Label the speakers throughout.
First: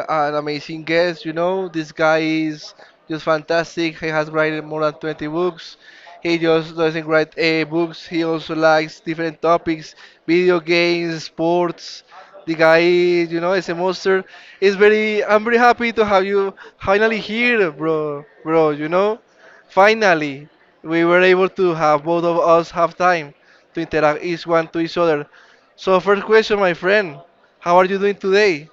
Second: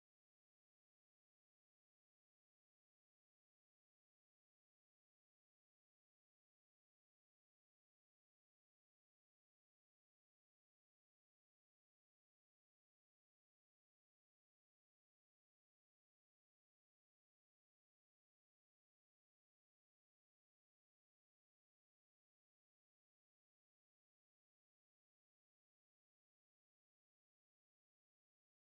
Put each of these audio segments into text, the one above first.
Speaker 1: and amazing guest. This guy is just fantastic. He has written more than 20 books. He just doesn't write books. He also likes different topics, video games, sports. The guy, is a monster. It's very. I'm very happy to have you finally here, bro. Bro, finally we were able to have both of us have time to interact each one to each other. So first question, my friend, how are you doing today?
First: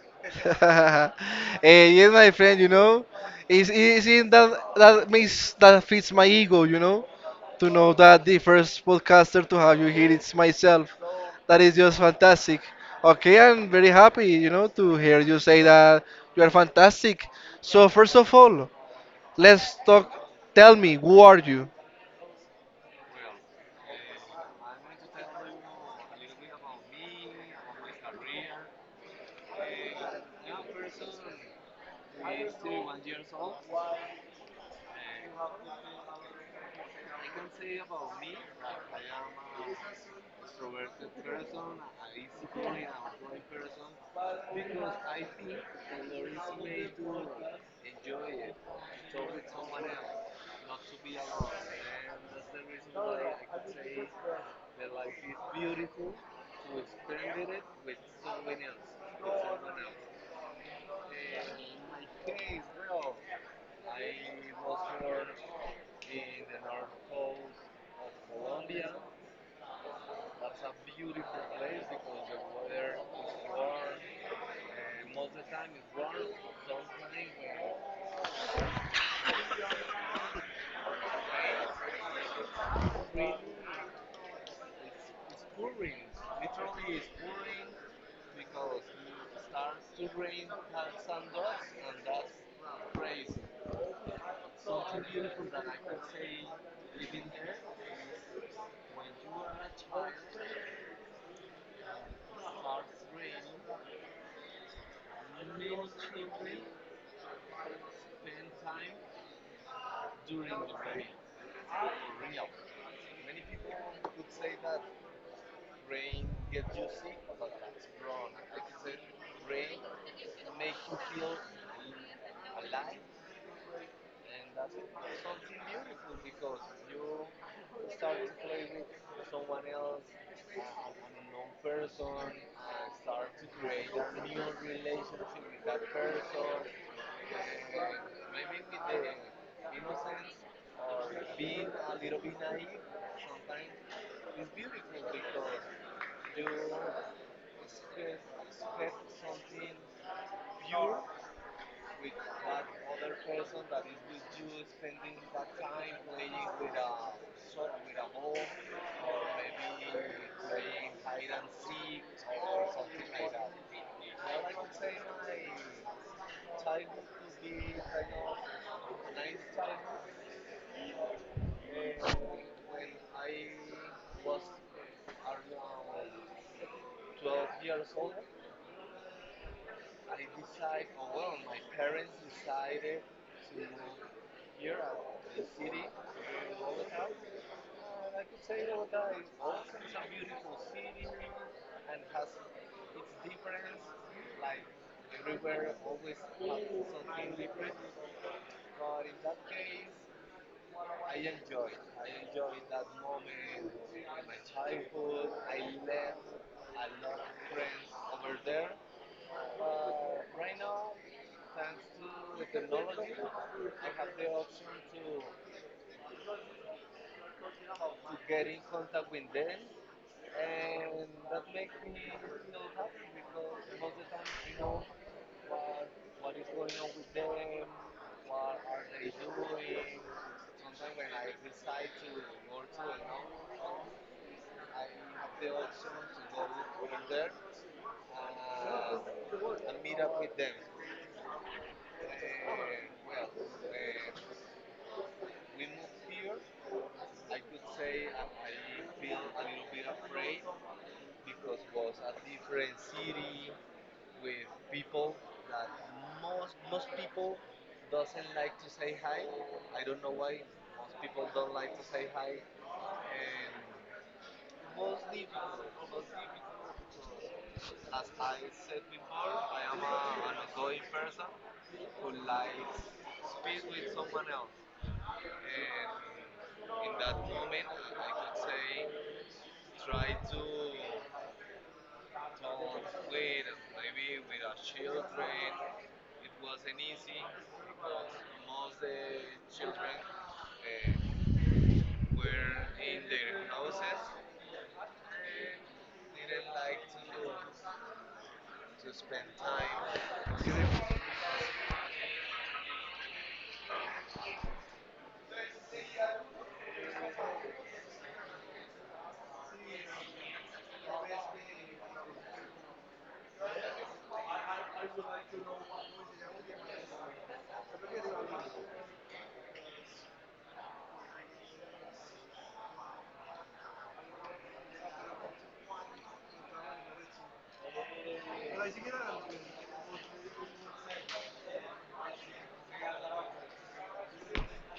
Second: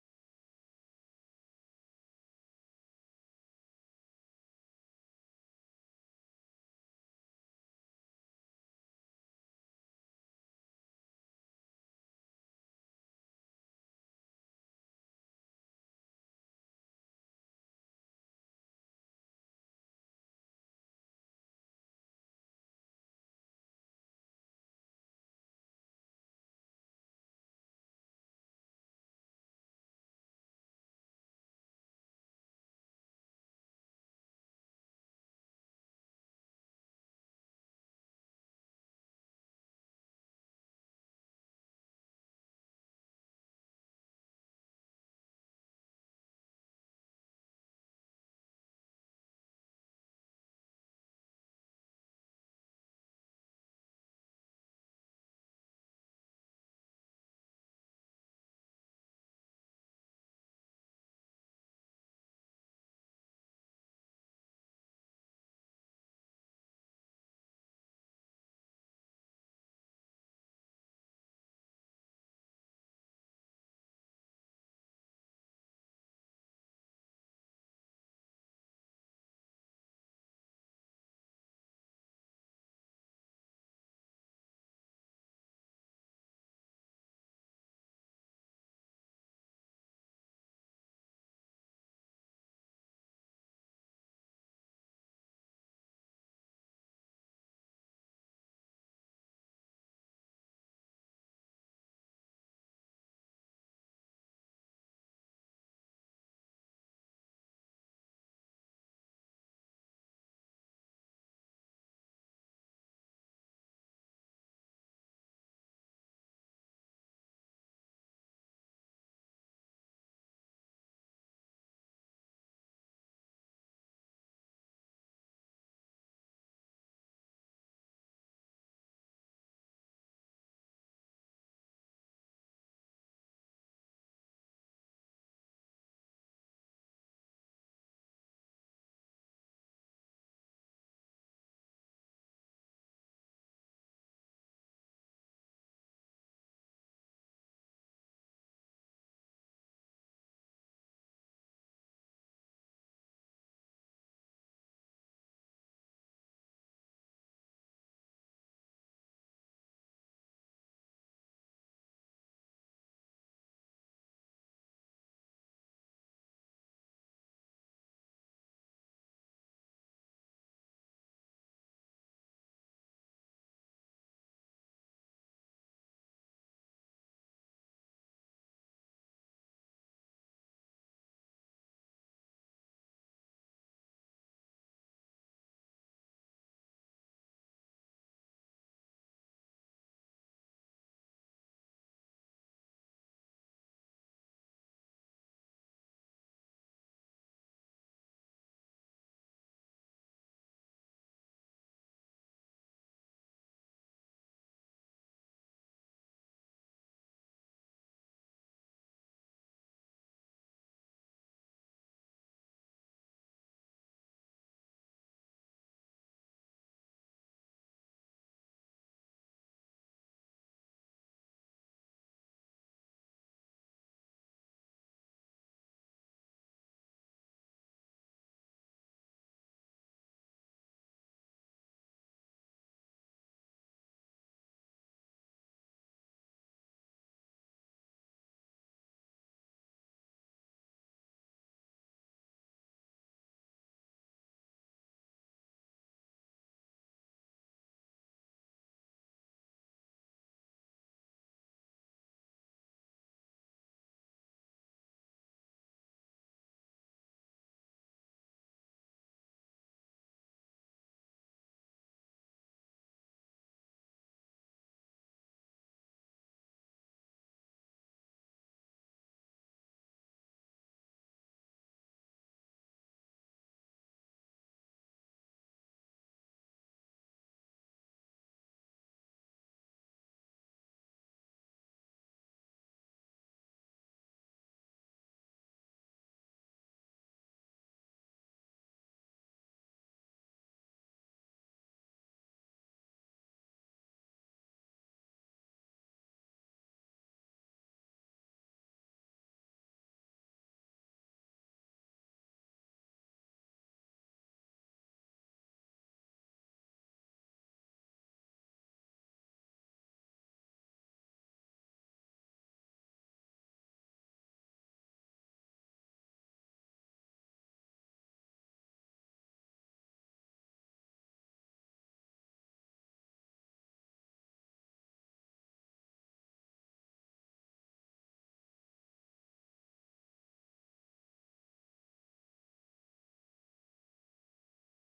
Speaker 1: uh, yes, my friend, it's in that that makes that fits my ego, to know that the first podcaster to have you here it's myself. That is just fantastic. Okay, I'm very happy, to hear you say that you are fantastic. So first of all, let's talk. Tell me, who are you?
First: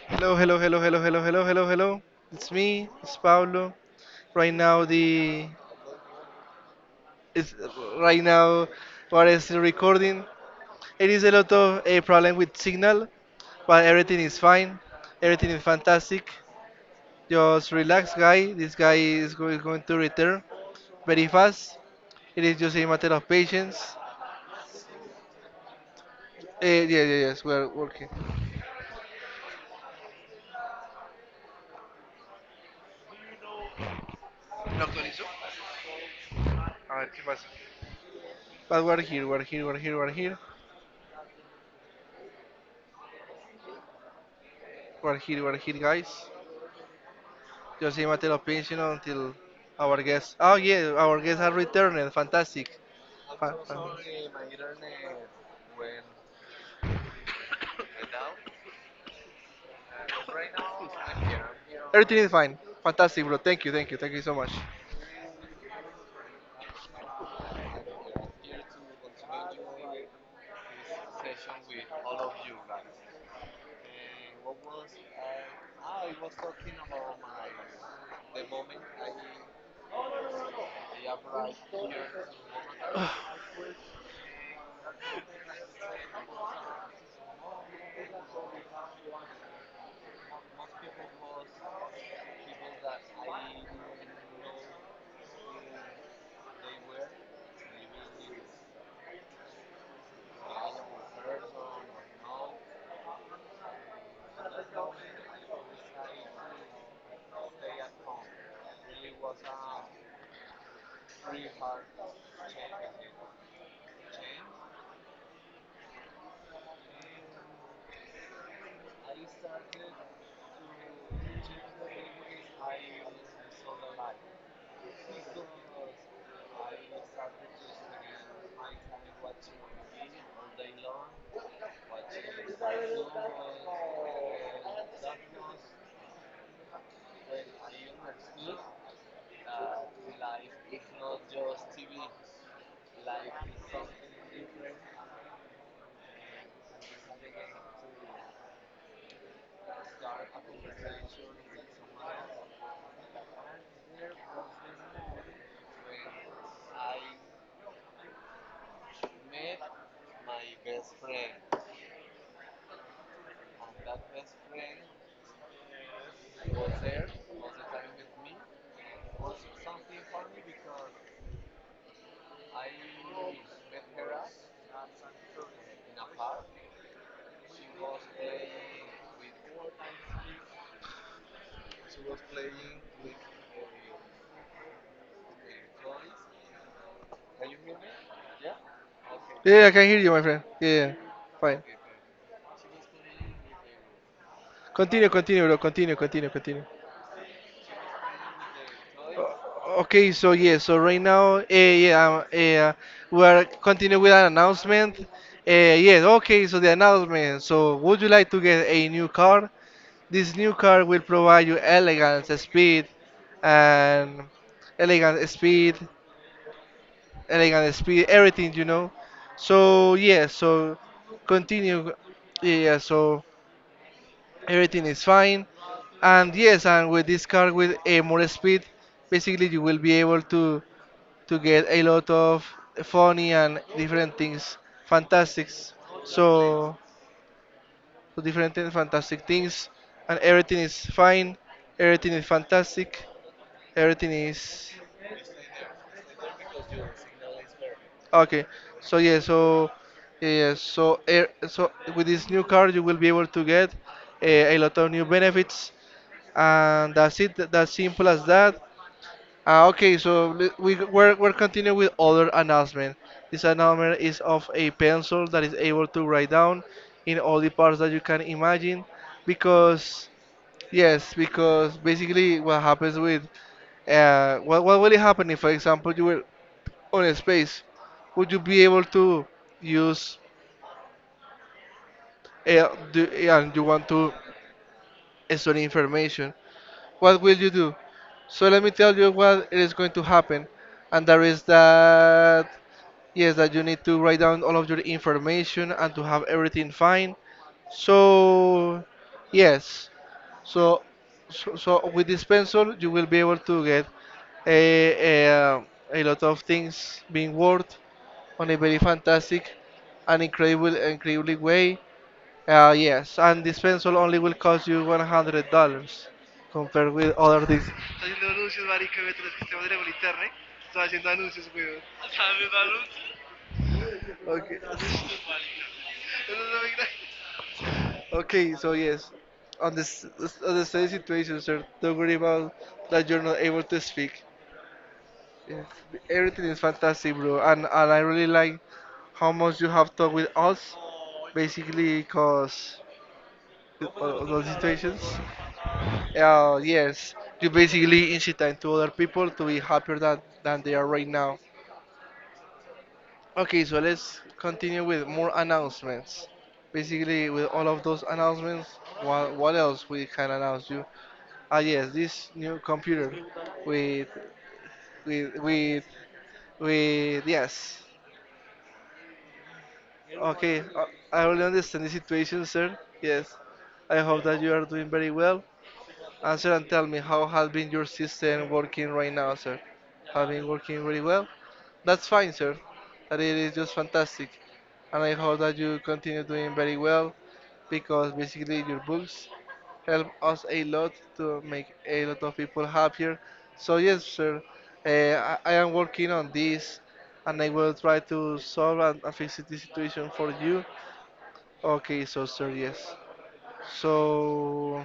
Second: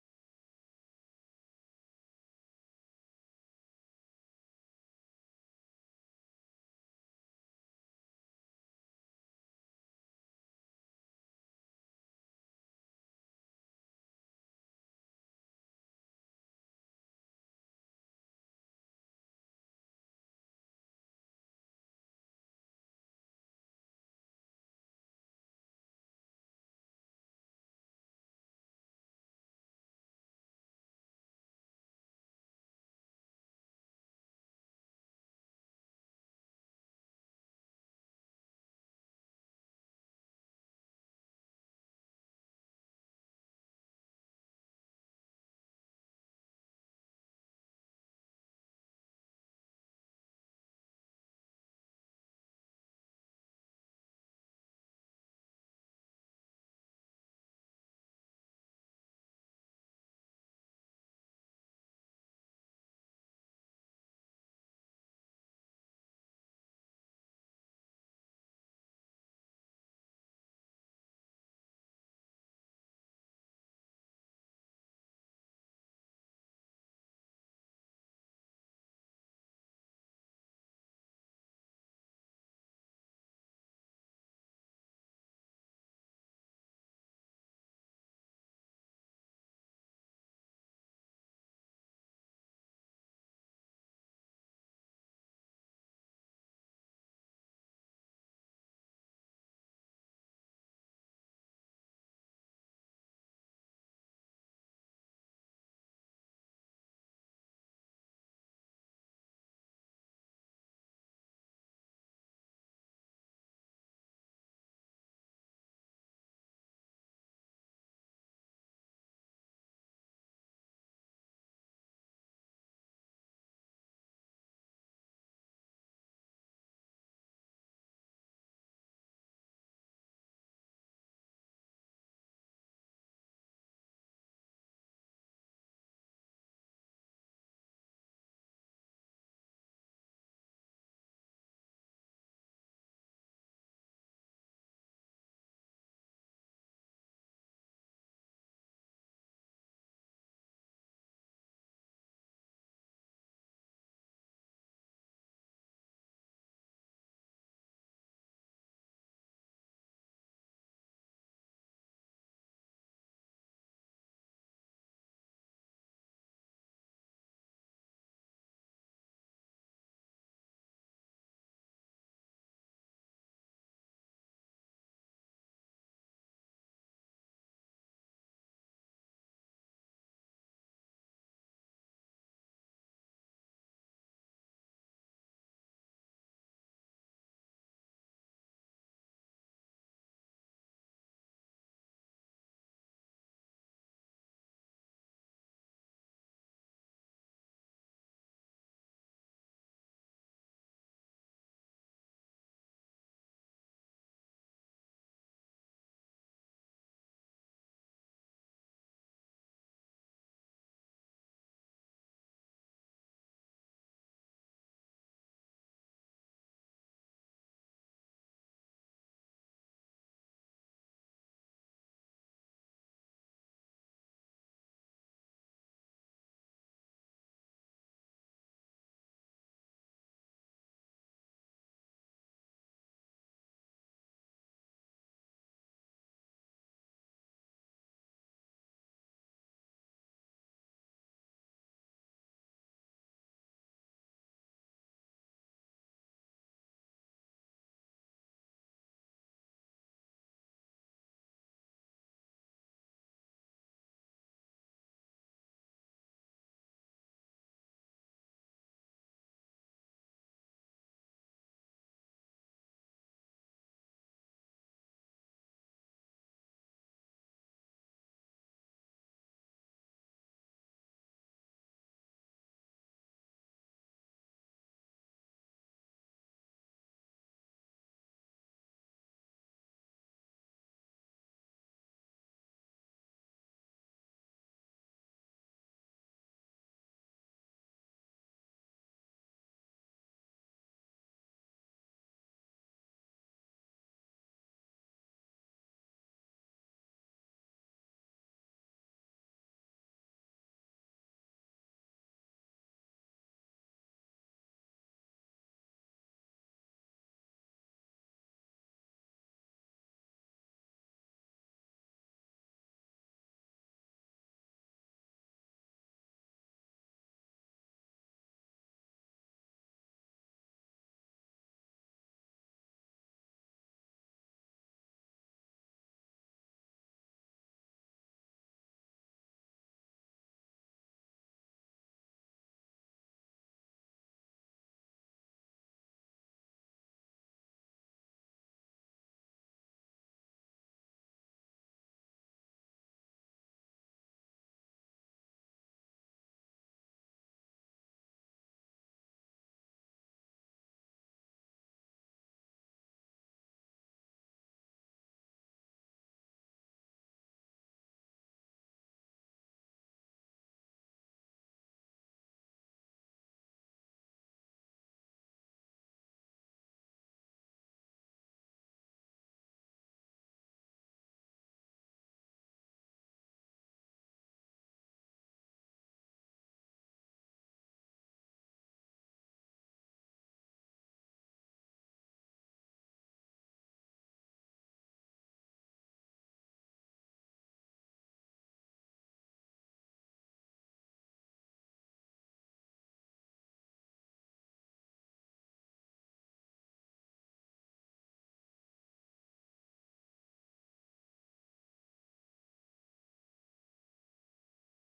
Speaker 1: Hello, hello, hello, hello, hello, hello, hello, hello. It's me, it's Pablo. Right now the it's Right now, what is still recording. It is a lot of a problem with signal, but everything is fine. Everything is fantastic. Just relax, guy. This guy is going to return very fast. It is just a matter of patience. Yeah, yeah, yes, we're working. A ver, ¿qué pasa? But we're here, we're here, we're here, we're here. We're here, we're here, guys. Just aim at the pins, until our guests. Oh yeah, our guests are returning. Fantastic. Fantastic. Everything is fine. Fantastic, bro. Thank you, thank you, thank you so much. Yeah, yeah, I can hear you, my friend. Yeah, yeah. Fine. Continue, continue, bro. Continue, continue, continue. Okay, so yeah, so right now, yeah, we're continuing with an announcement. Yes, okay, so the announcement. So, would you like to get a new car? This new car will provide you elegance, speed, and elegant speed, everything. So yeah, so continue. Yeah, yeah, so everything is fine. And yes, and with this car with a more speed, basically you will be able to get a lot of funny and different things, fantastics. So, so different and fantastic things, and everything is fine. Everything is fantastic. Everything is okay. So yeah, so yeah, yeah. So air, so with this new card you will be able to get a lot of new benefits, and that's it. That's simple as that. Ah, okay, so we're continuing with other announcement. This announcement is of a pencil that is able to write down in all the parts that you can imagine. Because, yes, because basically what happens with, what will it happen if, for example, you were on a space? Would you be able to use, do, and you want to store information? What will you do? So let me tell you what it is going to happen. And that is that, yes, that you need to write down all of your information and to have everything fine. So, yes. So, so with this pencil, you will be able to get a, a, uh, a lot of things being worked on a very fantastic and incredible, incredibly way. Yes, and this pencil only will cost you $100 compared with other things. Está haciendo anuncios, marica, ve, te los que estamos de la internet. Estaba haciendo anuncios, weón. Okay. Okay, so yes, on this on the same situation, sir. Don't worry about that you're not able to speak. Yes, everything is fantastic, bro, and I really like how much you have talked with us, basically, cause of those situations. Yes, you basically incite to other people to be happier than they are right now. Okay, so let's continue with more announcements. Basically, with all of those announcements, what else we can announce you? Ah, yes, this new computer with with with with yes. Okay, I really understand the situation, sir. Yes, I hope that you are doing very well. Answer and tell me how has been your system working right now, sir? Have been working really well. That's fine, sir. That it is just fantastic, and I hope that you continue doing very well because basically your books help us a lot to make a lot of people happier. So yes, sir, I am working on this, and I will try to solve and fix this situation for you. Okay, so sir, yes. So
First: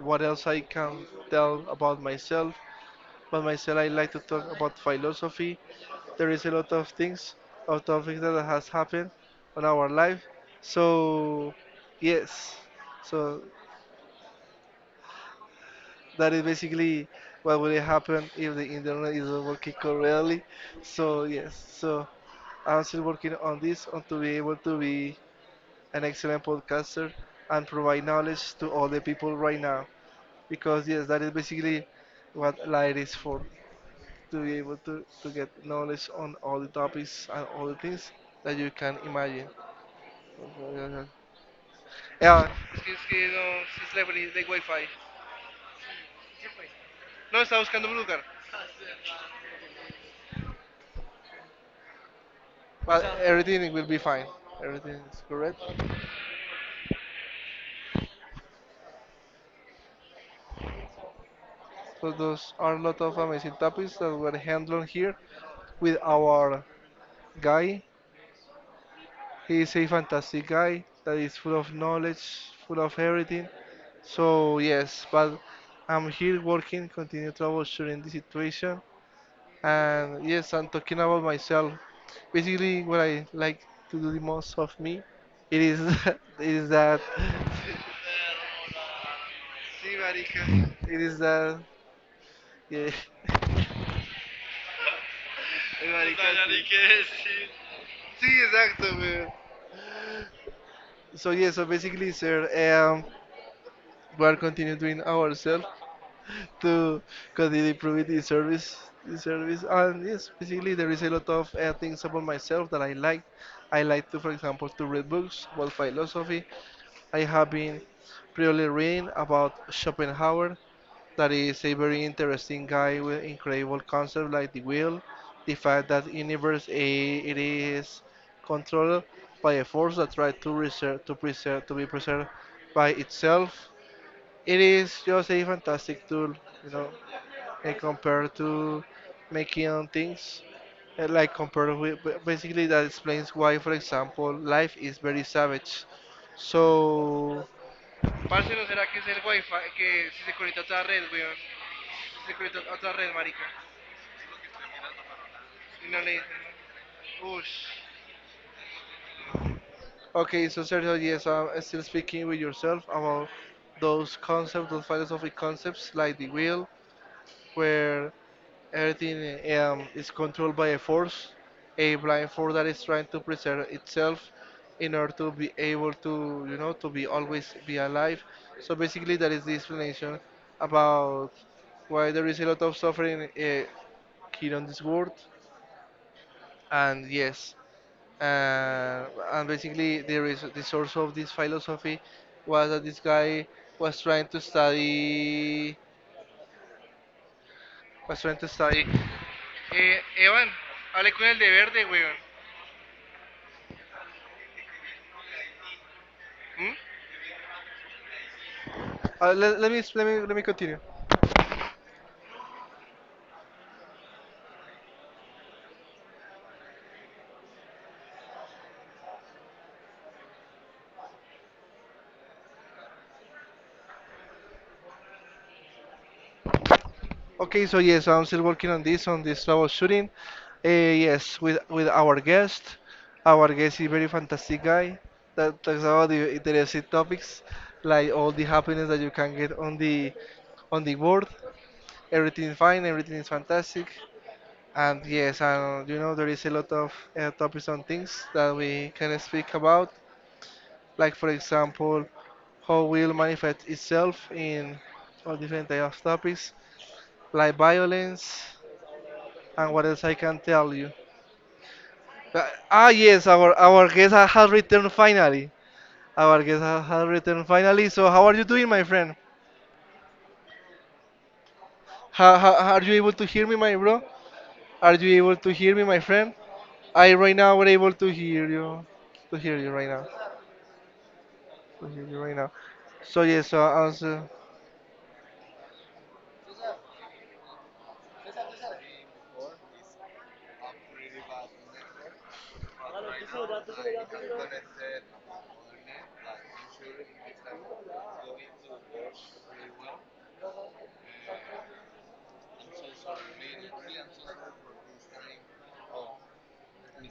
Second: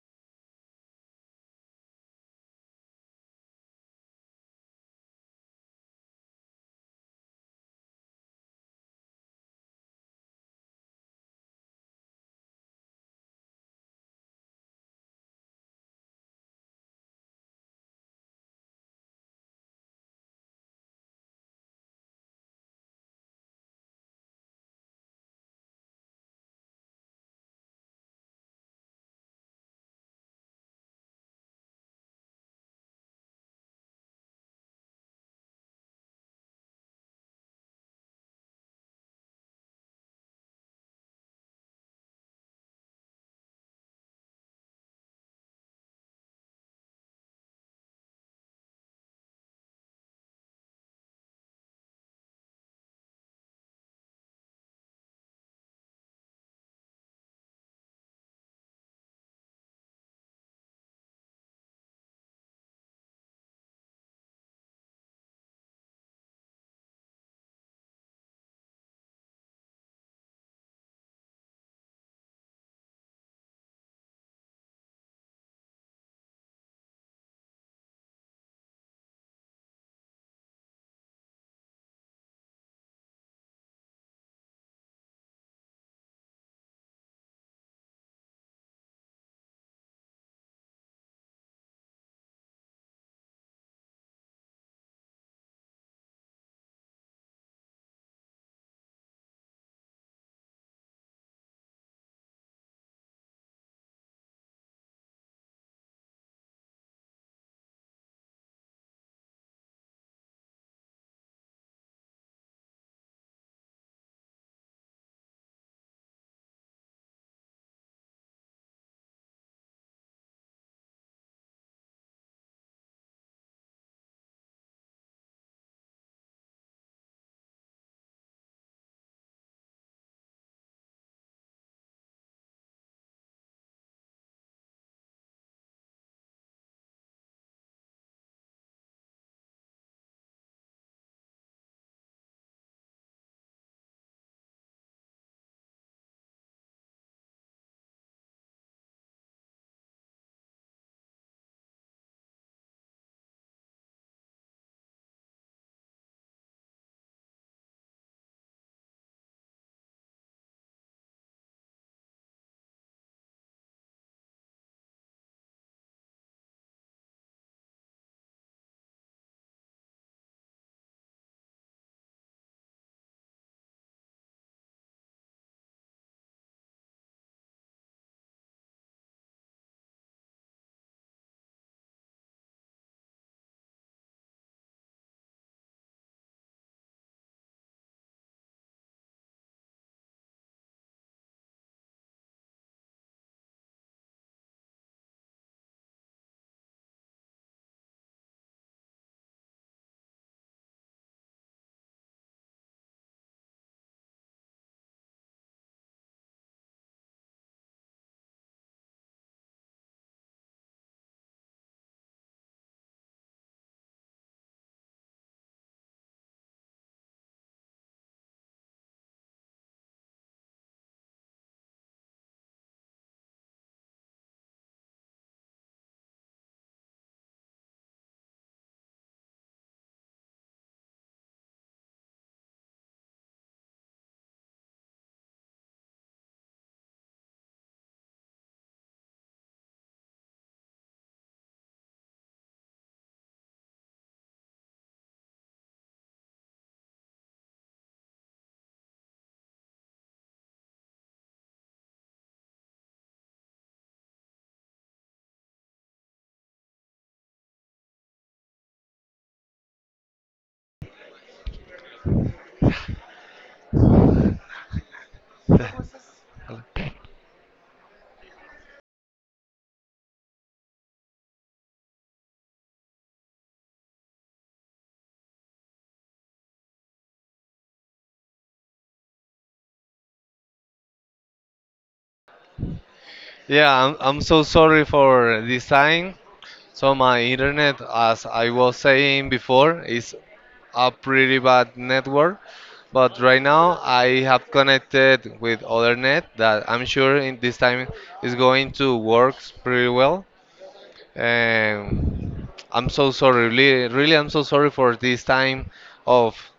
Speaker 1: what else I can tell about myself? About myself, I like to talk about philosophy. There is a lot of things, of topics that has happened on our life. So yes, so that is basically what will happen if the internet isn't working correctly. So yes, so I'm still working on this on to be able to be an excellent podcaster and provide knowledge to all the people right now. Because yes, that is basically what light is for, to be able to get knowledge on all the topics and all the things that you can imagine. Ajá, ajá. Ah, es que no, es la, la Wi-Fi. No, está buscando un lugar. But so, everything will be fine. Everything is correct. So those are a lot of amazing topics that were handled here with our guy. He is a fantastic guy that is full of knowledge, full of everything. So yes, but I'm here working, continue troubleshooting the situation. And yes, I'm talking about myself. Basically, what I like to do the most of me, it is, it is that, it is that, yeah. Everybody can. Sí, exacto, güey. So yeah, so basically, sir, we are continuing doing ourselves to continue improving the service, and yes, basically there is a lot of things about myself that I like. I like to, for example, to read books about philosophy. I have been really reading about Schopenhauer that is a very interesting guy with incredible concept like the will, the fact that universe A it is controlled by a force that tries to preserve to be preserved by itself. It is just a fantastic tool, you know, and compared to making own things. Like compared with basically that explains why, for example, life is very savage. So Parce, ¿no será que es el wifi que si se conecta a la red, weón? Otra red, marica. Y no le Ush. Okay, so Sergio, yes, I'm still speaking with yourself about those concepts, those philosophic concepts like the will, where everything is controlled by a force, a blind force that is trying to preserve itself in order to be able to, to be always be alive. So basically, that is the explanation about why there is a lot of suffering here on this world. And yes, and, and basically the, source of this philosophy was that this guy was trying to study was trying to study. Evan, hable con el de verde, weón. ¿Mm? Let me continue. Okay, so yes, I'm still working on this troubleshooting. Yes, with our guest is very fantastic guy that talks about the interesting topics like all the happiness that you can get on the world. Everything is fine, everything is fantastic. And yes, and there is a lot of topics on things that we can speak about, like for example, how will manifest itself in all different types of topics, like violence, and what else I can tell you. Yes, our guest has returned finally. Our guest has returned finally. So how are you doing, my friend? How, are you able to hear me, my bro? Are you able to hear me, my friend? I right now were able to hear you right now, to hear you right now. So yes, so
Speaker 2: Yeah, I'm
Speaker 1: answer.
Speaker 2: so sorry for this time. So my internet, as I was saying before, is a pretty bad network. But right now I have connected with other net that I'm sure in this time is going to work pretty well. And I'm so sorry, really, really I'm so sorry for this time of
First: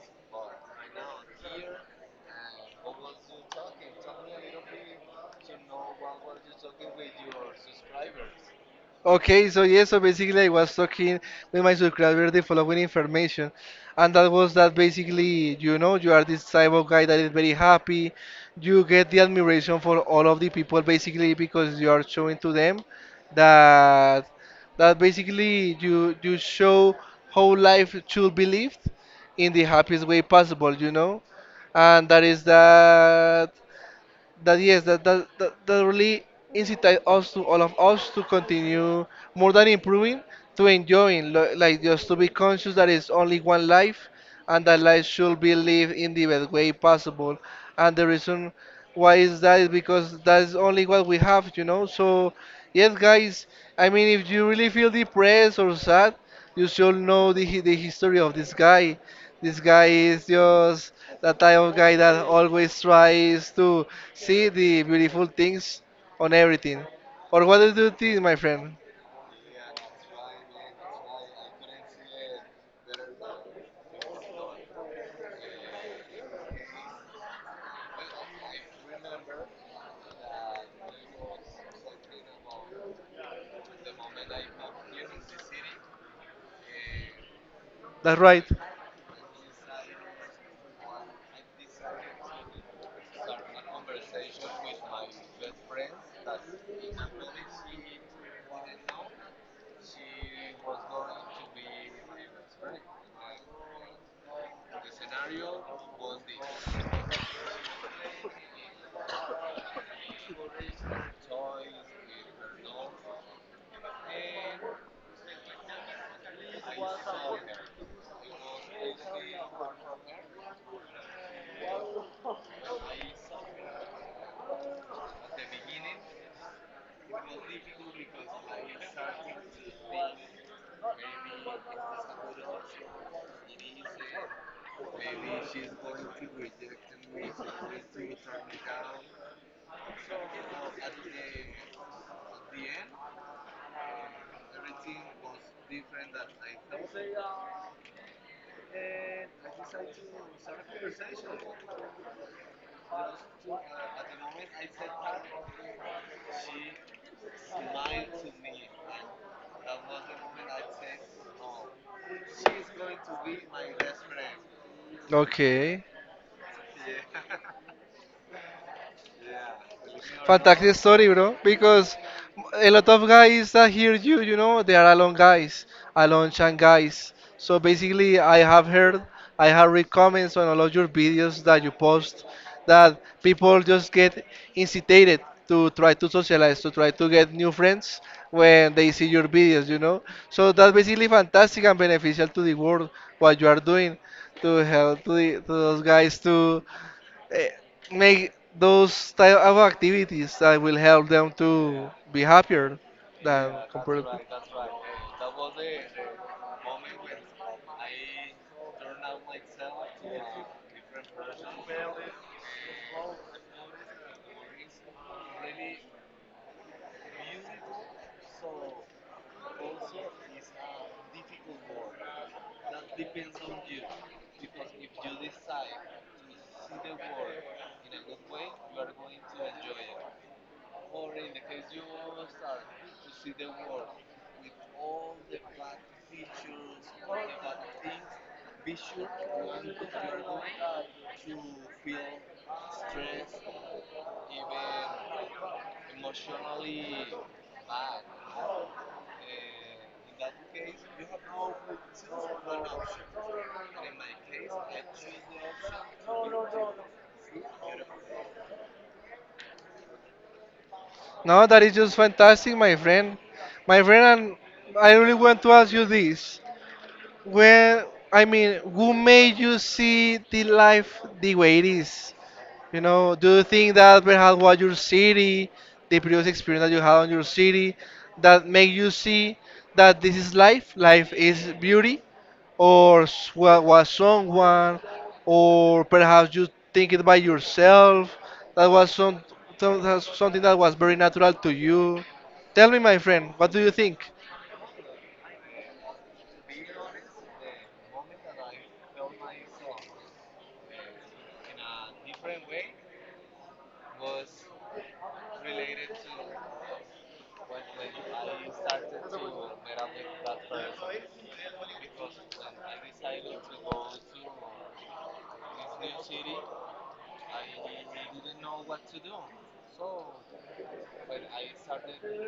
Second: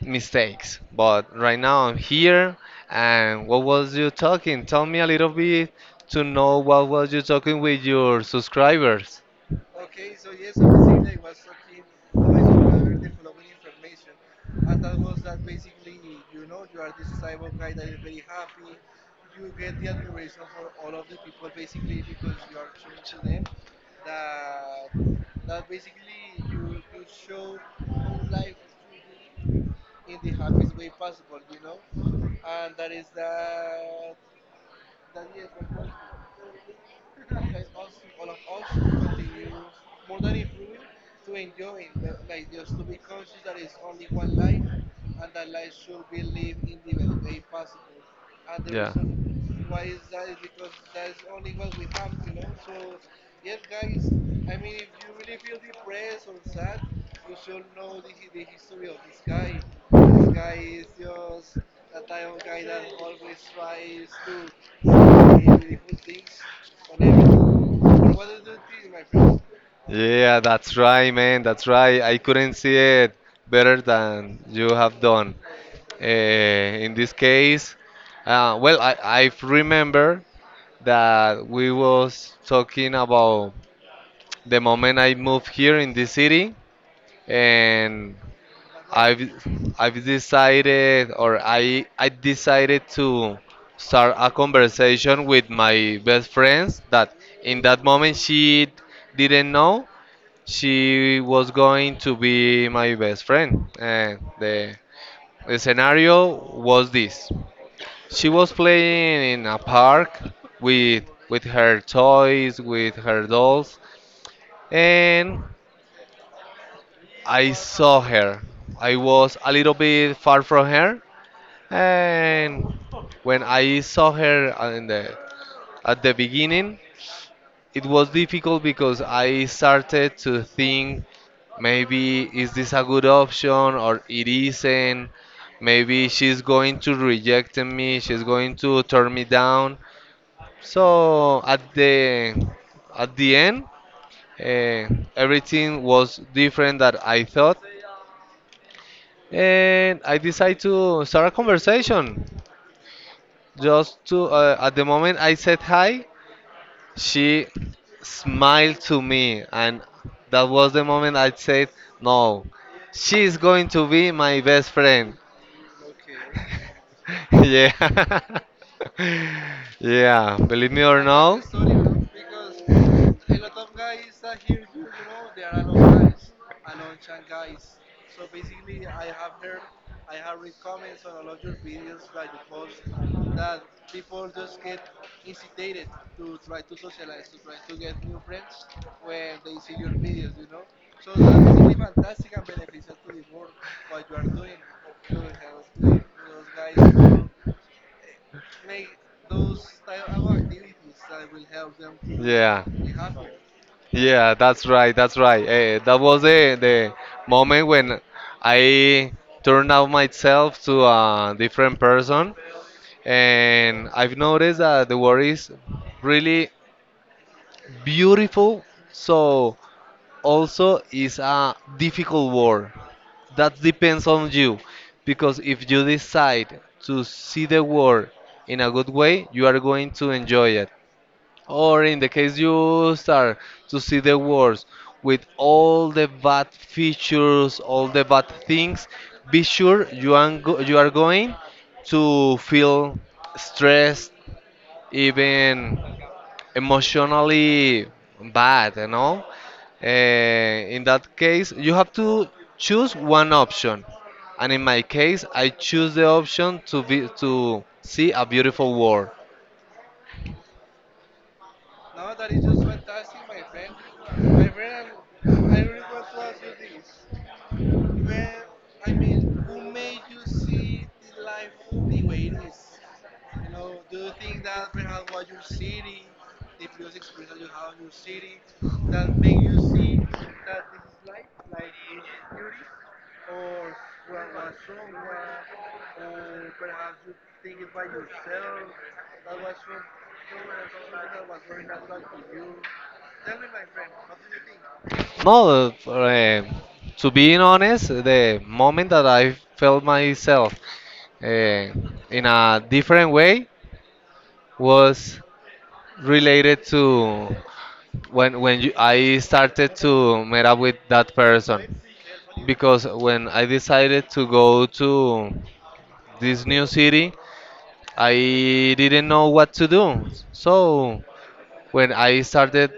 Speaker 2: mistakes. But right now I'm here. And what was you talking? Tell me a little bit to know what was you talking with your subscribers.
Speaker 1: Okay, so yeah, so basically I was talking with my subscriber the following information, and that was that basically, you are this type of guy that is very happy. You get the admiration for all of the people basically because you are showing to them that that basically you show how life should be lived in the happiest way possible, and that is that that yes that that, that, that really incited us to all of us to continue more than improving to enjoying like just to be conscious that it's only one life and that life should be lived in the best way possible, and the reason why is that is because that's only what we have so. Yes, guys, I mean, if you really feel depressed or sad you should know the history of this guy. This guy is just the type of guy that always tries to see the beautiful things on everything. Or what do you think, my friend?
Speaker 2: Yeah, that's right, man. That's right. I couldn't see it better than you have done. Uh, in this case, well, I remember that we was talking about the moment I moved here in this city, and
Speaker 1: That's right.
Speaker 2: I've I've decided or I decided to start a conversation with my best friends that in that moment she didn't know she was going to be my best friend, and the scenario was this. She was playing in a park with with her toys, with her dolls, and I saw her. I was a little bit far from her. And when I saw her in at the beginning, it was difficult because I started to think, maybe is this a good option or it isn't. Maybe she's going to reject me, she's going to turn me down. So at the end, uh, everything was different that I thought, and I decided to start a conversation. Just to at the moment I said hi, she smiled to me, and that was the moment I said, "No, she is going to be my best friend."
Speaker 1: Okay.
Speaker 2: Yeah. Yeah, believe me or
Speaker 1: Fantastic story,
Speaker 2: no.
Speaker 1: bro. Because a lot of guys that hear you, they are alone guys, alone Chan guys. So basically, I have heard, I have read comments on all of your videos that you post that people just get incitated to try to socialize, to try to get new friends when they see your videos. So that's basically fantastic and beneficial to the world what you are doing to help to those guys to eh, make those type of activities that will help them to
Speaker 2: Yeah,
Speaker 1: be happier than
Speaker 2: yeah,
Speaker 1: compared
Speaker 2: that's
Speaker 1: to.
Speaker 2: right, that's right. Eh, that was the moment when I turned out myself to a different person, and I've noticed that the word is really beautiful. So also is a difficult word. That depends on you, because if you decide to see the world in a good way, you are going to enjoy it. Or in the case you start to see the words with all the bad features, all the bad things, be sure you are, you are going to feel stressed, even emotionally bad, you know. Uh, in that case, you have to choose one option. And in my case, I choose the option to be to see a beautiful world.
Speaker 1: No, that is just fantastic, my friend. My friend, and I really want to ask you this. When, I mean, who made you see the life the way it is? You know, do you think that perhaps what your city, the previous experience that you had on your city, that make you see that this is life, life is beauty, or what was someone, or perhaps you think it by yourself, that was something that was very natural to you. Tell me, my friend, what do you think?
Speaker 2: No, to be honest, the moment that I felt myself uh, in a different way was related to I started to meet up with that person. Because when I decided to go to this new city, I didn't know what to do. So when I started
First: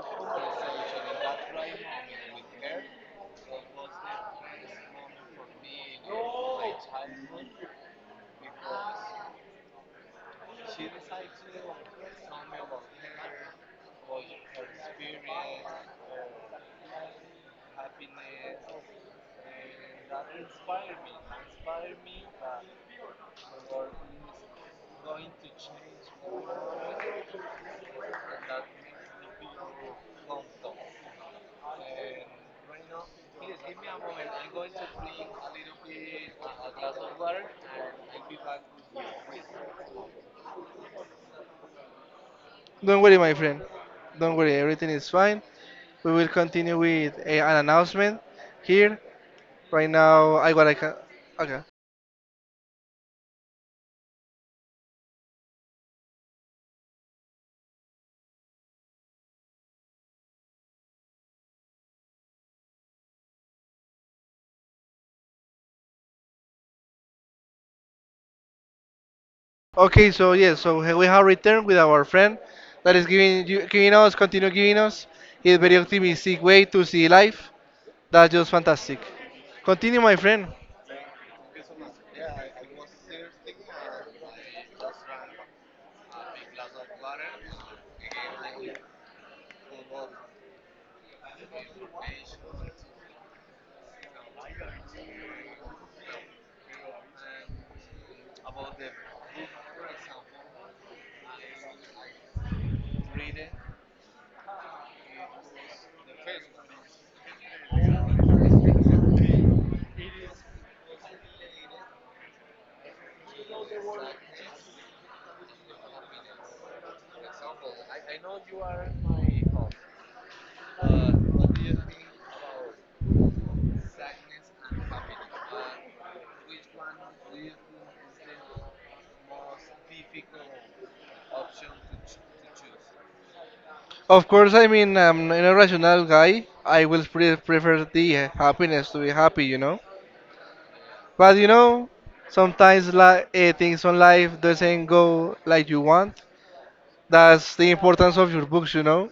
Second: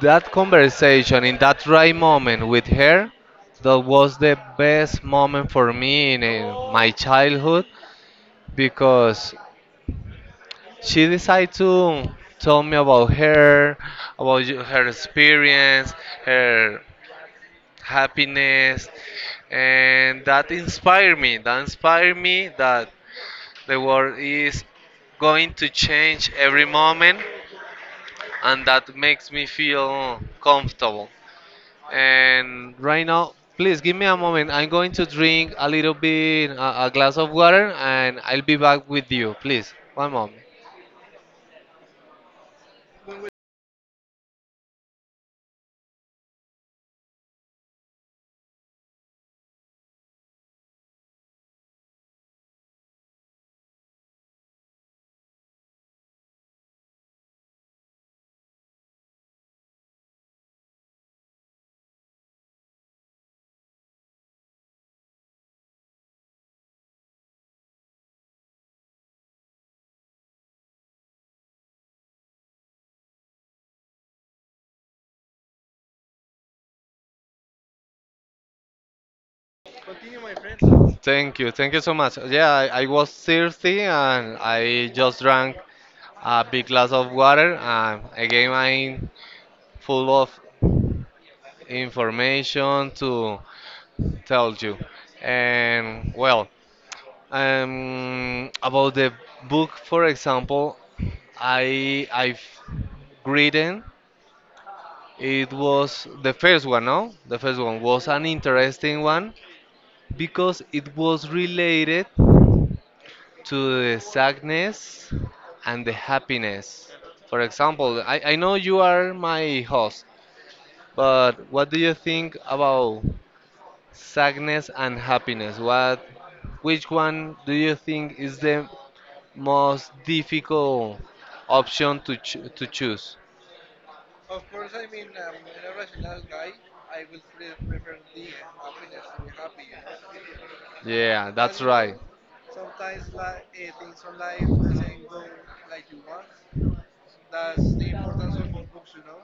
Speaker 2: that conversation in that right moment with her, that was the best moment for me in my childhood, because she decided to tell me about her, about her experience, her happiness, and that inspired me. That inspired me that the world is going to change every moment, and that makes me feel comfortable. And right now, please give me a moment. I'm going to drink a little bit, a glass of water, and I'll be back with you. Please, one moment.
Speaker 1: Don't worry, my friend. Don't worry, everything is fine. We will continue with an announcement here. Right now, I what I can. Okay. Okay. So yes. So we have returned with our friend that is giving you giving us continue giving us his very optimistic way to see life. That's just fantastic. Continue, my friend.
Speaker 2: Thank you. Thank you so much. Yeah, I was thirsty and I just drank a big glass of water. And again, I'm full of information to tell you. And well, about the book, for example, I've written. It was the first one, no? The first one was an interesting one because it was related to the sadness and the happiness. For example, I know you are my host, but what do you think about sadness and happiness? What, which one do you think is the most difficult option to ch to choose?
Speaker 1: Of course, I mean, I'm an irrational guy. I will prefer the happiness to be happy.
Speaker 2: Yeah,
Speaker 1: But
Speaker 2: that's right.
Speaker 1: sometimes things on life doesn't go like you want. That's the importance of your books,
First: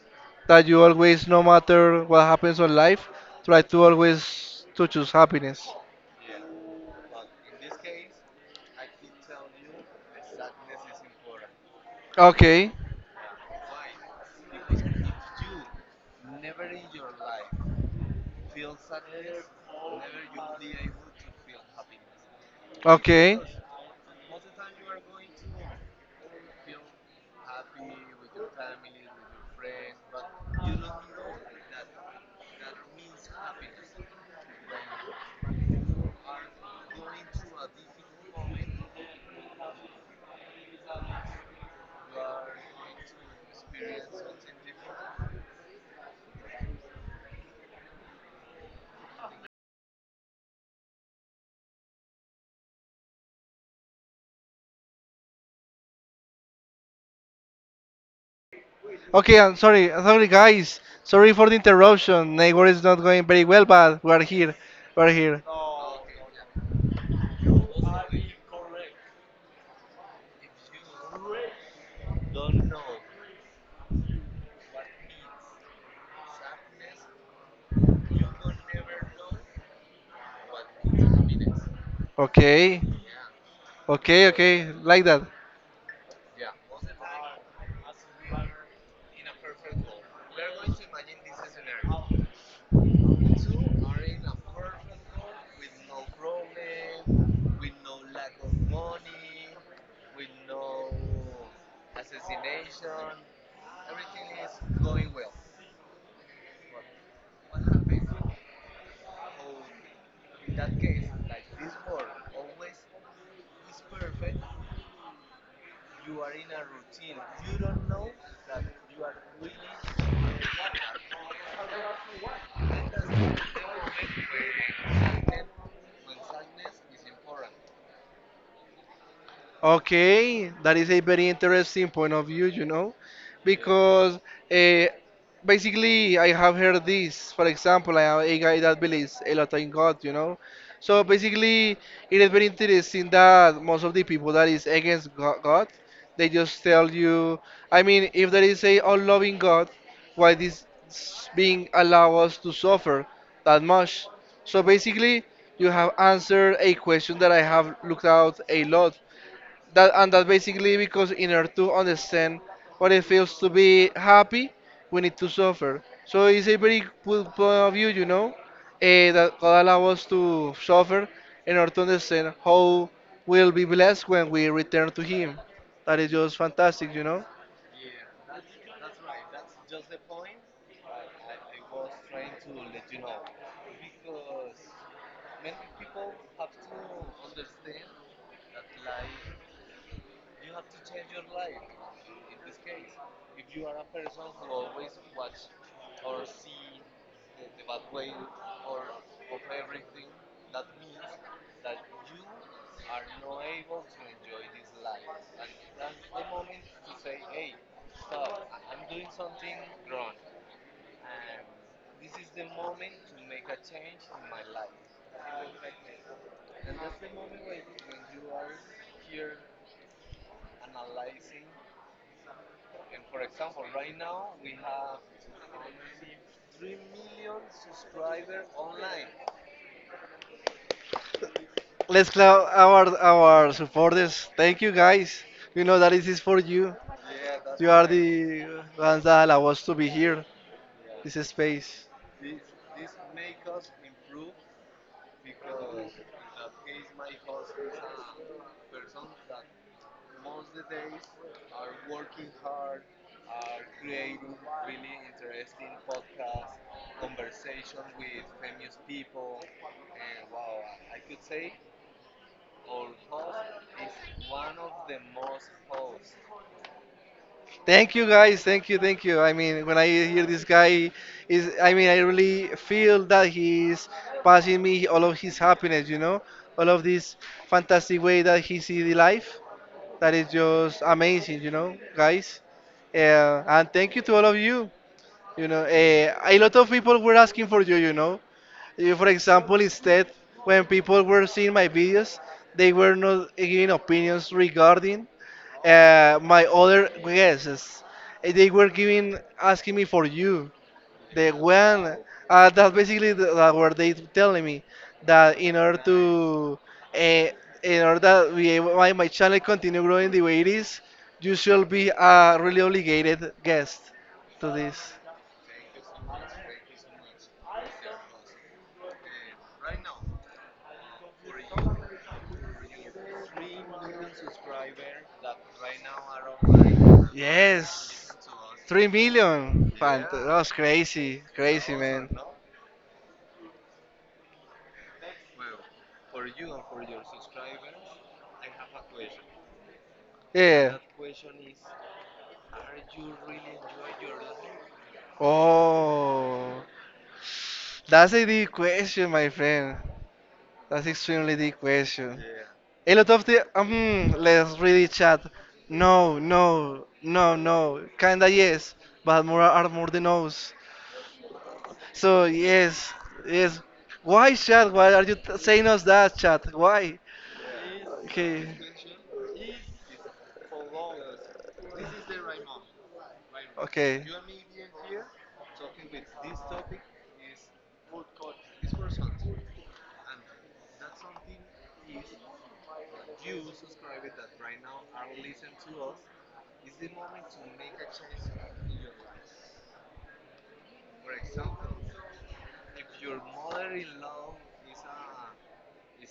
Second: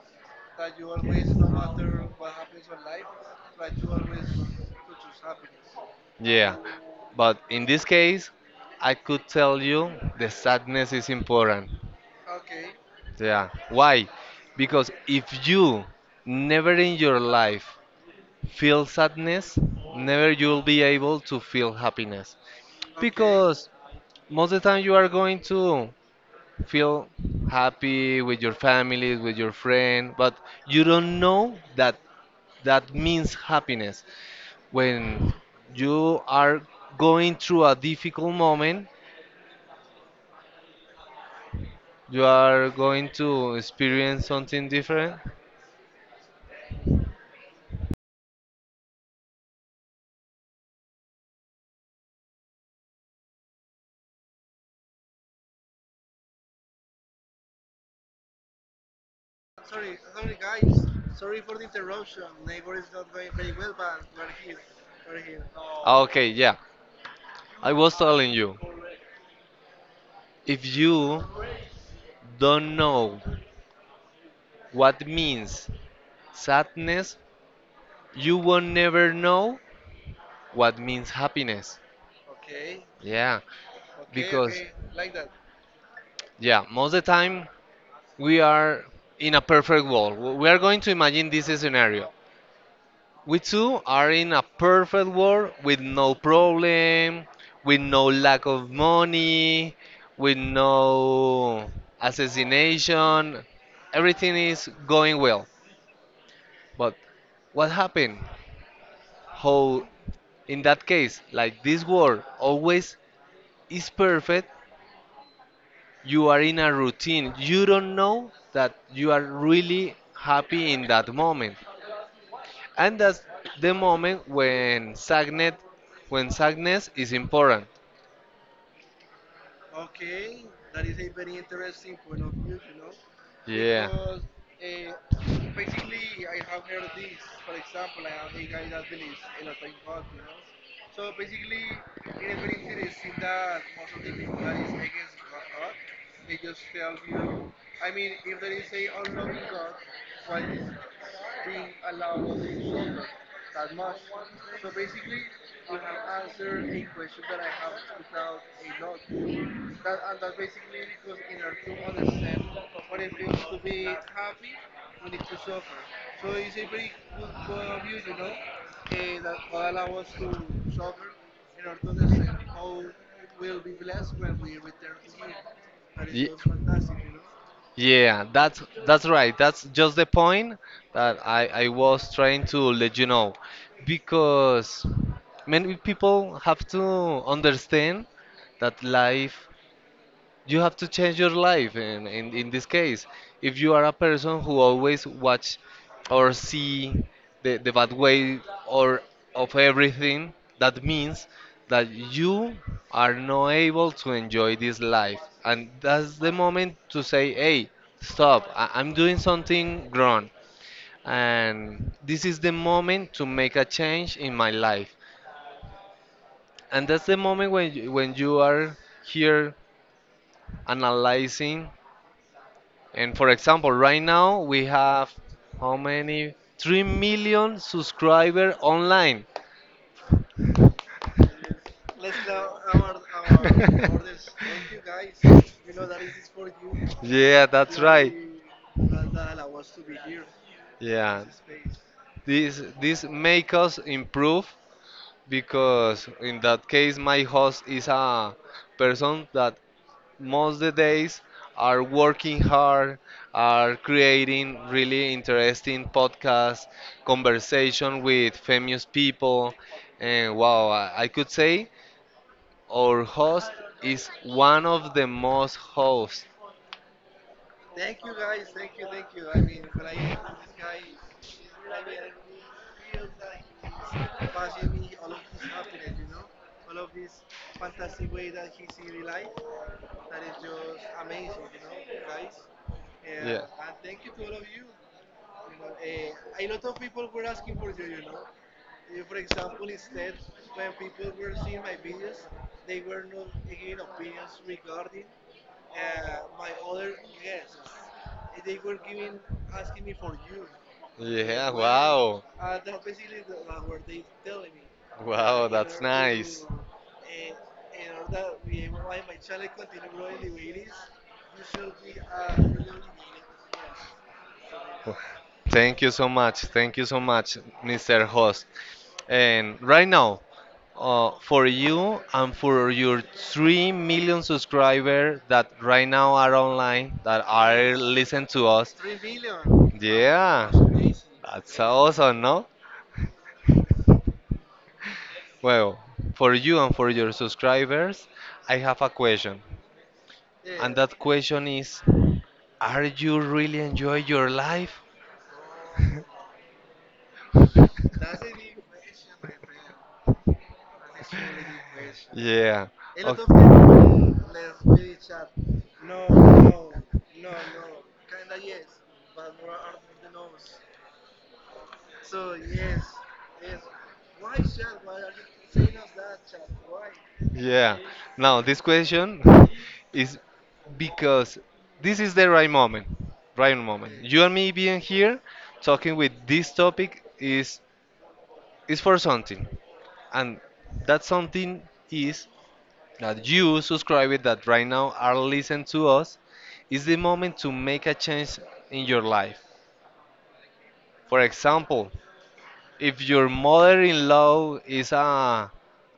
Speaker 1: that you always, no matter what happens on life, try to always to choose happiness.
Speaker 2: Yeah, but in this case, I could tell you the sadness is important.
Speaker 1: Okay,
Speaker 2: Yeah, why? Because if you never in your life feel sadness, never you'll be able to feel happiness. Okay.
Speaker 1: okay.
Speaker 2: Because most of the time you are going to feel happy with your family, with your friend, but you don't know that that means happiness. When you are going through a difficult moment, you are going to experience something different?
Speaker 1: Okay, I'm sorry. I'm sorry, guys. Sorry for the interruption. Neighbor is not going very well, but we are here. We are here.
Speaker 2: Okay, yeah. I was telling you, if you don't know what means sadness, you will never know what means happiness.
Speaker 1: Okay.
Speaker 2: Yeah,
Speaker 1: Okay,
Speaker 2: because
Speaker 1: okay. Like that.
Speaker 2: yeah, most of the time we are in a perfect world. We are going to imagine this scenario. We two are in a perfect world with no problem, with no lack of money, with no assassination. Everything is going well. But what happened? How, in that case, like this world always is perfect, you are in a routine. You don't know that you are really happy in that moment. And that's the moment when Sagnet, when Sagnes is important.
Speaker 1: Okay, that is a very interesting point of view, because uh, basically I have heard this. For example, I have a guy that believes a lot in God. So basically, it is very interesting that most of the people that is against God, they just tell you. I mean, if there is a all-loving God, why this being allow us to suffer that much? So basically, you have answered a question that I have looked out a lot that and that basically because in order to understand what it feels to be happy, we need to suffer. So it's a very good point of view, that God allow us to suffer in order to understand how we'll be blessed when we return to Him. That is just fantastic.
Speaker 2: Yeah, that's right. That's just the point that I was trying to let you know, because many people have to understand that life you have to change your life in this case, if you are a person who always watch or see the bad way or of everything, that means that you are not able to enjoy this life, and that's the moment to say, hey, stop. I'm doing something wrong, and this is the moment to make a change in my life. And that's the moment when you are here analyzing. And for example, right now we have how many? 3 million subscribers online.
Speaker 1: Let's clap our our supporters. Thank you, guys. You know that this is for you.
Speaker 2: Yeah,
Speaker 1: You
Speaker 2: that's
Speaker 1: are
Speaker 2: right.
Speaker 1: the ones that allow us to be here, this
Speaker 2: Yeah.
Speaker 1: space.
Speaker 2: This make us improve, because in that case my host is a person that most the days are working hard, are creating really interesting podcasts, conversation with famous people, and wow, I could say our host is one of the most hosts.
Speaker 1: Thank you, guys, thank you, thank you. I mean, when I hear this guy is, I mean, I really feel that he's passing me all of his happiness, all of this fantastic way that he see the life. That is just amazing, guys.
Speaker 2: Yeah.
Speaker 1: And thank you to all of you. A lot of people were asking for you, you know. You, for example, instead, when people were seeing my videos, they were not giving opinions regarding my other guests. They were giving, asking me for you. The
Speaker 2: Yeah,
Speaker 1: one,
Speaker 2: wow.
Speaker 1: uh, that's basically the, that were they telling me that
Speaker 2: Wow,
Speaker 1: in
Speaker 2: that's
Speaker 1: order
Speaker 2: nice.
Speaker 1: to, uh, in order that we, my channel continue growing the way it is, you should be a really obligated guest to this.
Speaker 2: Thank you so much. Thank you so much, Mr. Host. And right now, for you and for your 3 million subscribers that right now are online, that are
Speaker 1: Yes.
Speaker 2: listening to us,
Speaker 1: 3 million. That
Speaker 2: yeah,
Speaker 1: was crazy.
Speaker 2: that's
Speaker 1: Crazy, man.
Speaker 2: awesome, no? Well, for you and for your subscribers, I have a question. And
Speaker 1: Yeah.
Speaker 2: that question is, are you really enjoy your life?
Speaker 1: Oh, that's a deep question, my friend. That's extremely deep question.
Speaker 2: Yeah.
Speaker 1: Yeah. A lot
Speaker 2: Okay.
Speaker 1: of the let's really chat. No, no, no, no. Kinda yes, but more are more the no's. So yes, yes. Why, Chad? Why are you saying us that, Chad? Why?
Speaker 2: Yeah.
Speaker 1: Okay.
Speaker 2: Now this question is because this is the right moment. Right
Speaker 1: Okay.
Speaker 2: moment. Okay. You and me being here talking with this topic is for something. And that something is that you subscribers that right now are listening to us is the moment to make a change in your life. For example, if your mother-in-law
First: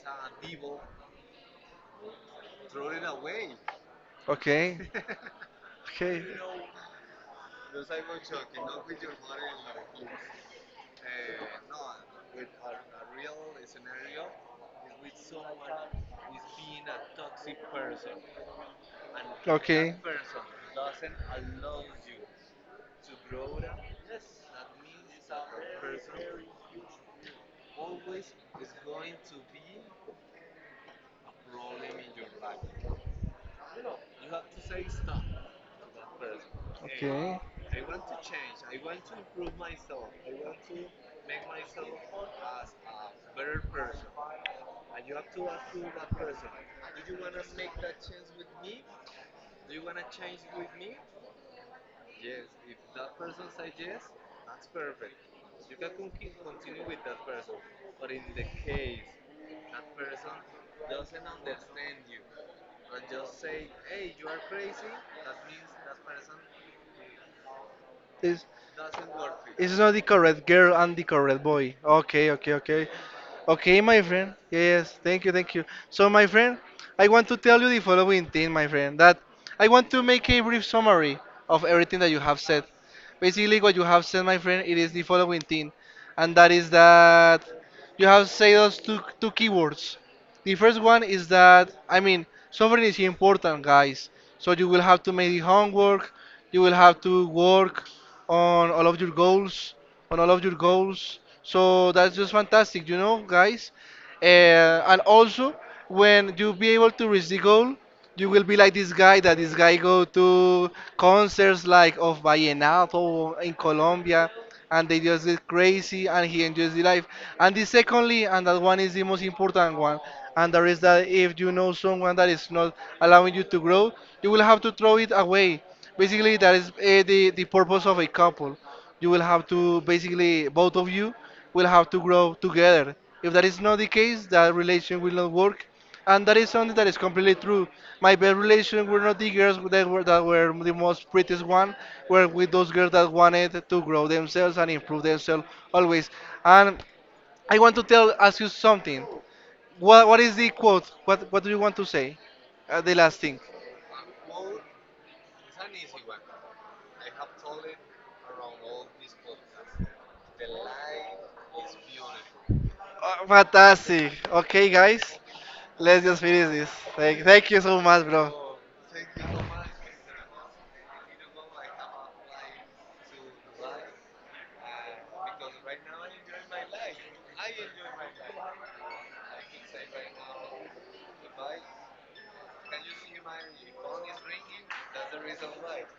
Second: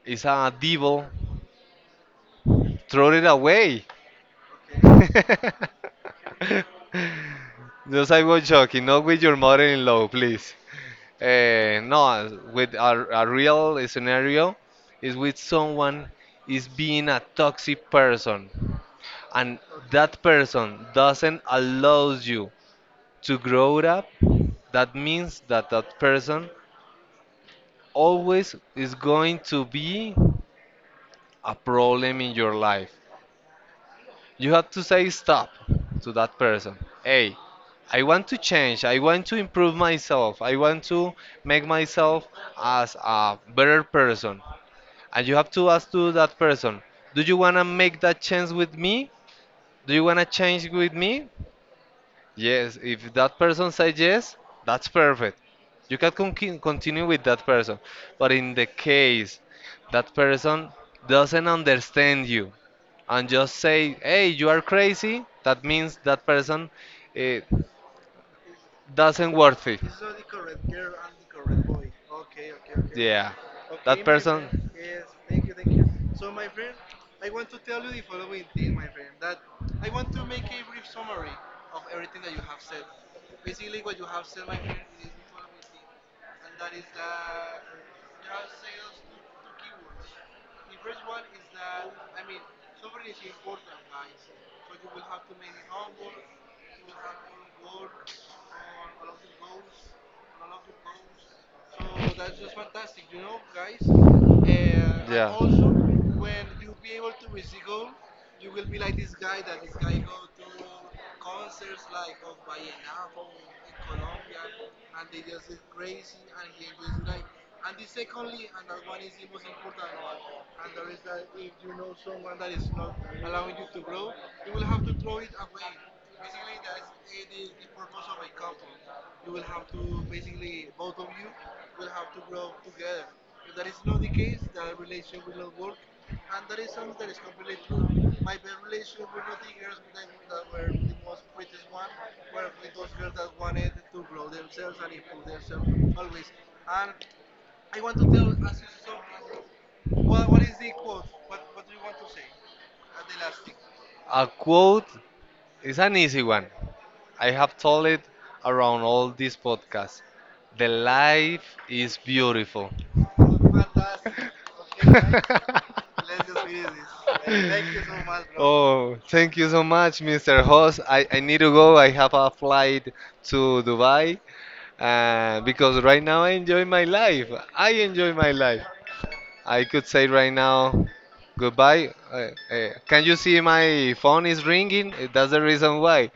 Speaker 2: is a devil, throw it away.
Speaker 1: Okay. Okay.
Speaker 2: Just I was joking, not with your mother-in-law, please. Eh, no, with a real scenario is with someone is being a toxic person, and
Speaker 1: Okay.
Speaker 2: that person doesn't allows you to grow up. That means that that person always is going to be a problem in your life, you have to say stop to that person.
Speaker 1: Okay.
Speaker 2: Hey, I want to change. I want to improve myself. I want to make myself as a better person. And you have to ask to that person, do you want to make that change with me? Do you want to change with me? Yes, if that person says yes, that's perfect. You can continue with that person. But in the case that person doesn't understand you and just say, hey, you are crazy, that means that person eh,
Speaker 1: It's,
Speaker 2: doesn't worth it.
Speaker 1: it's not the correct girl and the correct boy. Okay, okay, okay.
Speaker 2: Yeah,
Speaker 1: Okay,
Speaker 2: that
Speaker 1: my friend.
Speaker 2: person.
Speaker 1: Yes, thank you, thank you. So, my friend, I want to tell you the following thing, my friend, that I want to make a brief summary of everything that you have said. Basically, what you have said, my friend, it is the following thing, and that is that you have said us two keywords. The first one is that, I mean, sovereignty is important, guys. So you will have to make the homework. You will have to work on all of your goals, on all of your goals. So that's just fantastic, guys. And also, when you be able to reach the goal, you will be like this guy go to concerts like of Vallenato in Colombia, and they just get crazy and he enjoys the life. And the secondly, and that one is the most important one, and that is that if you know someone that is not allowing you to grow, you will have to throw it away. Basically, that is the purpose of a couple. You will have to basically, both of you will have to grow together. If that is not the case, that relation will not work, and that is something that is completely true. My best relations were not the girls that were the most prettiest one, were with those girls that wanted to grow themselves and improve themselves always. And I want to tell, ask you something. What is the quote? What do you want to say? The last thing.
Speaker 2: A quote is an easy one. I have told it around all this podcast. The life is beautiful.
Speaker 1: Oh, fantastic. Okay, guys, let's just finish this. Thank you so much, bro.
Speaker 2: Oh, thank you so much, Mr. Host. I need to go. I have a flight to Dubai because right now I enjoy my life. I enjoy my life. I could say right now goodbye. Can you see my phone is ringing? That's the reason why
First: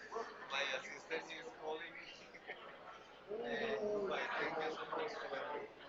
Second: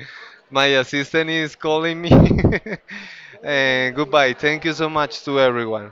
Speaker 2: my assistant is calling me. And goodbye. Thank you so much to everyone.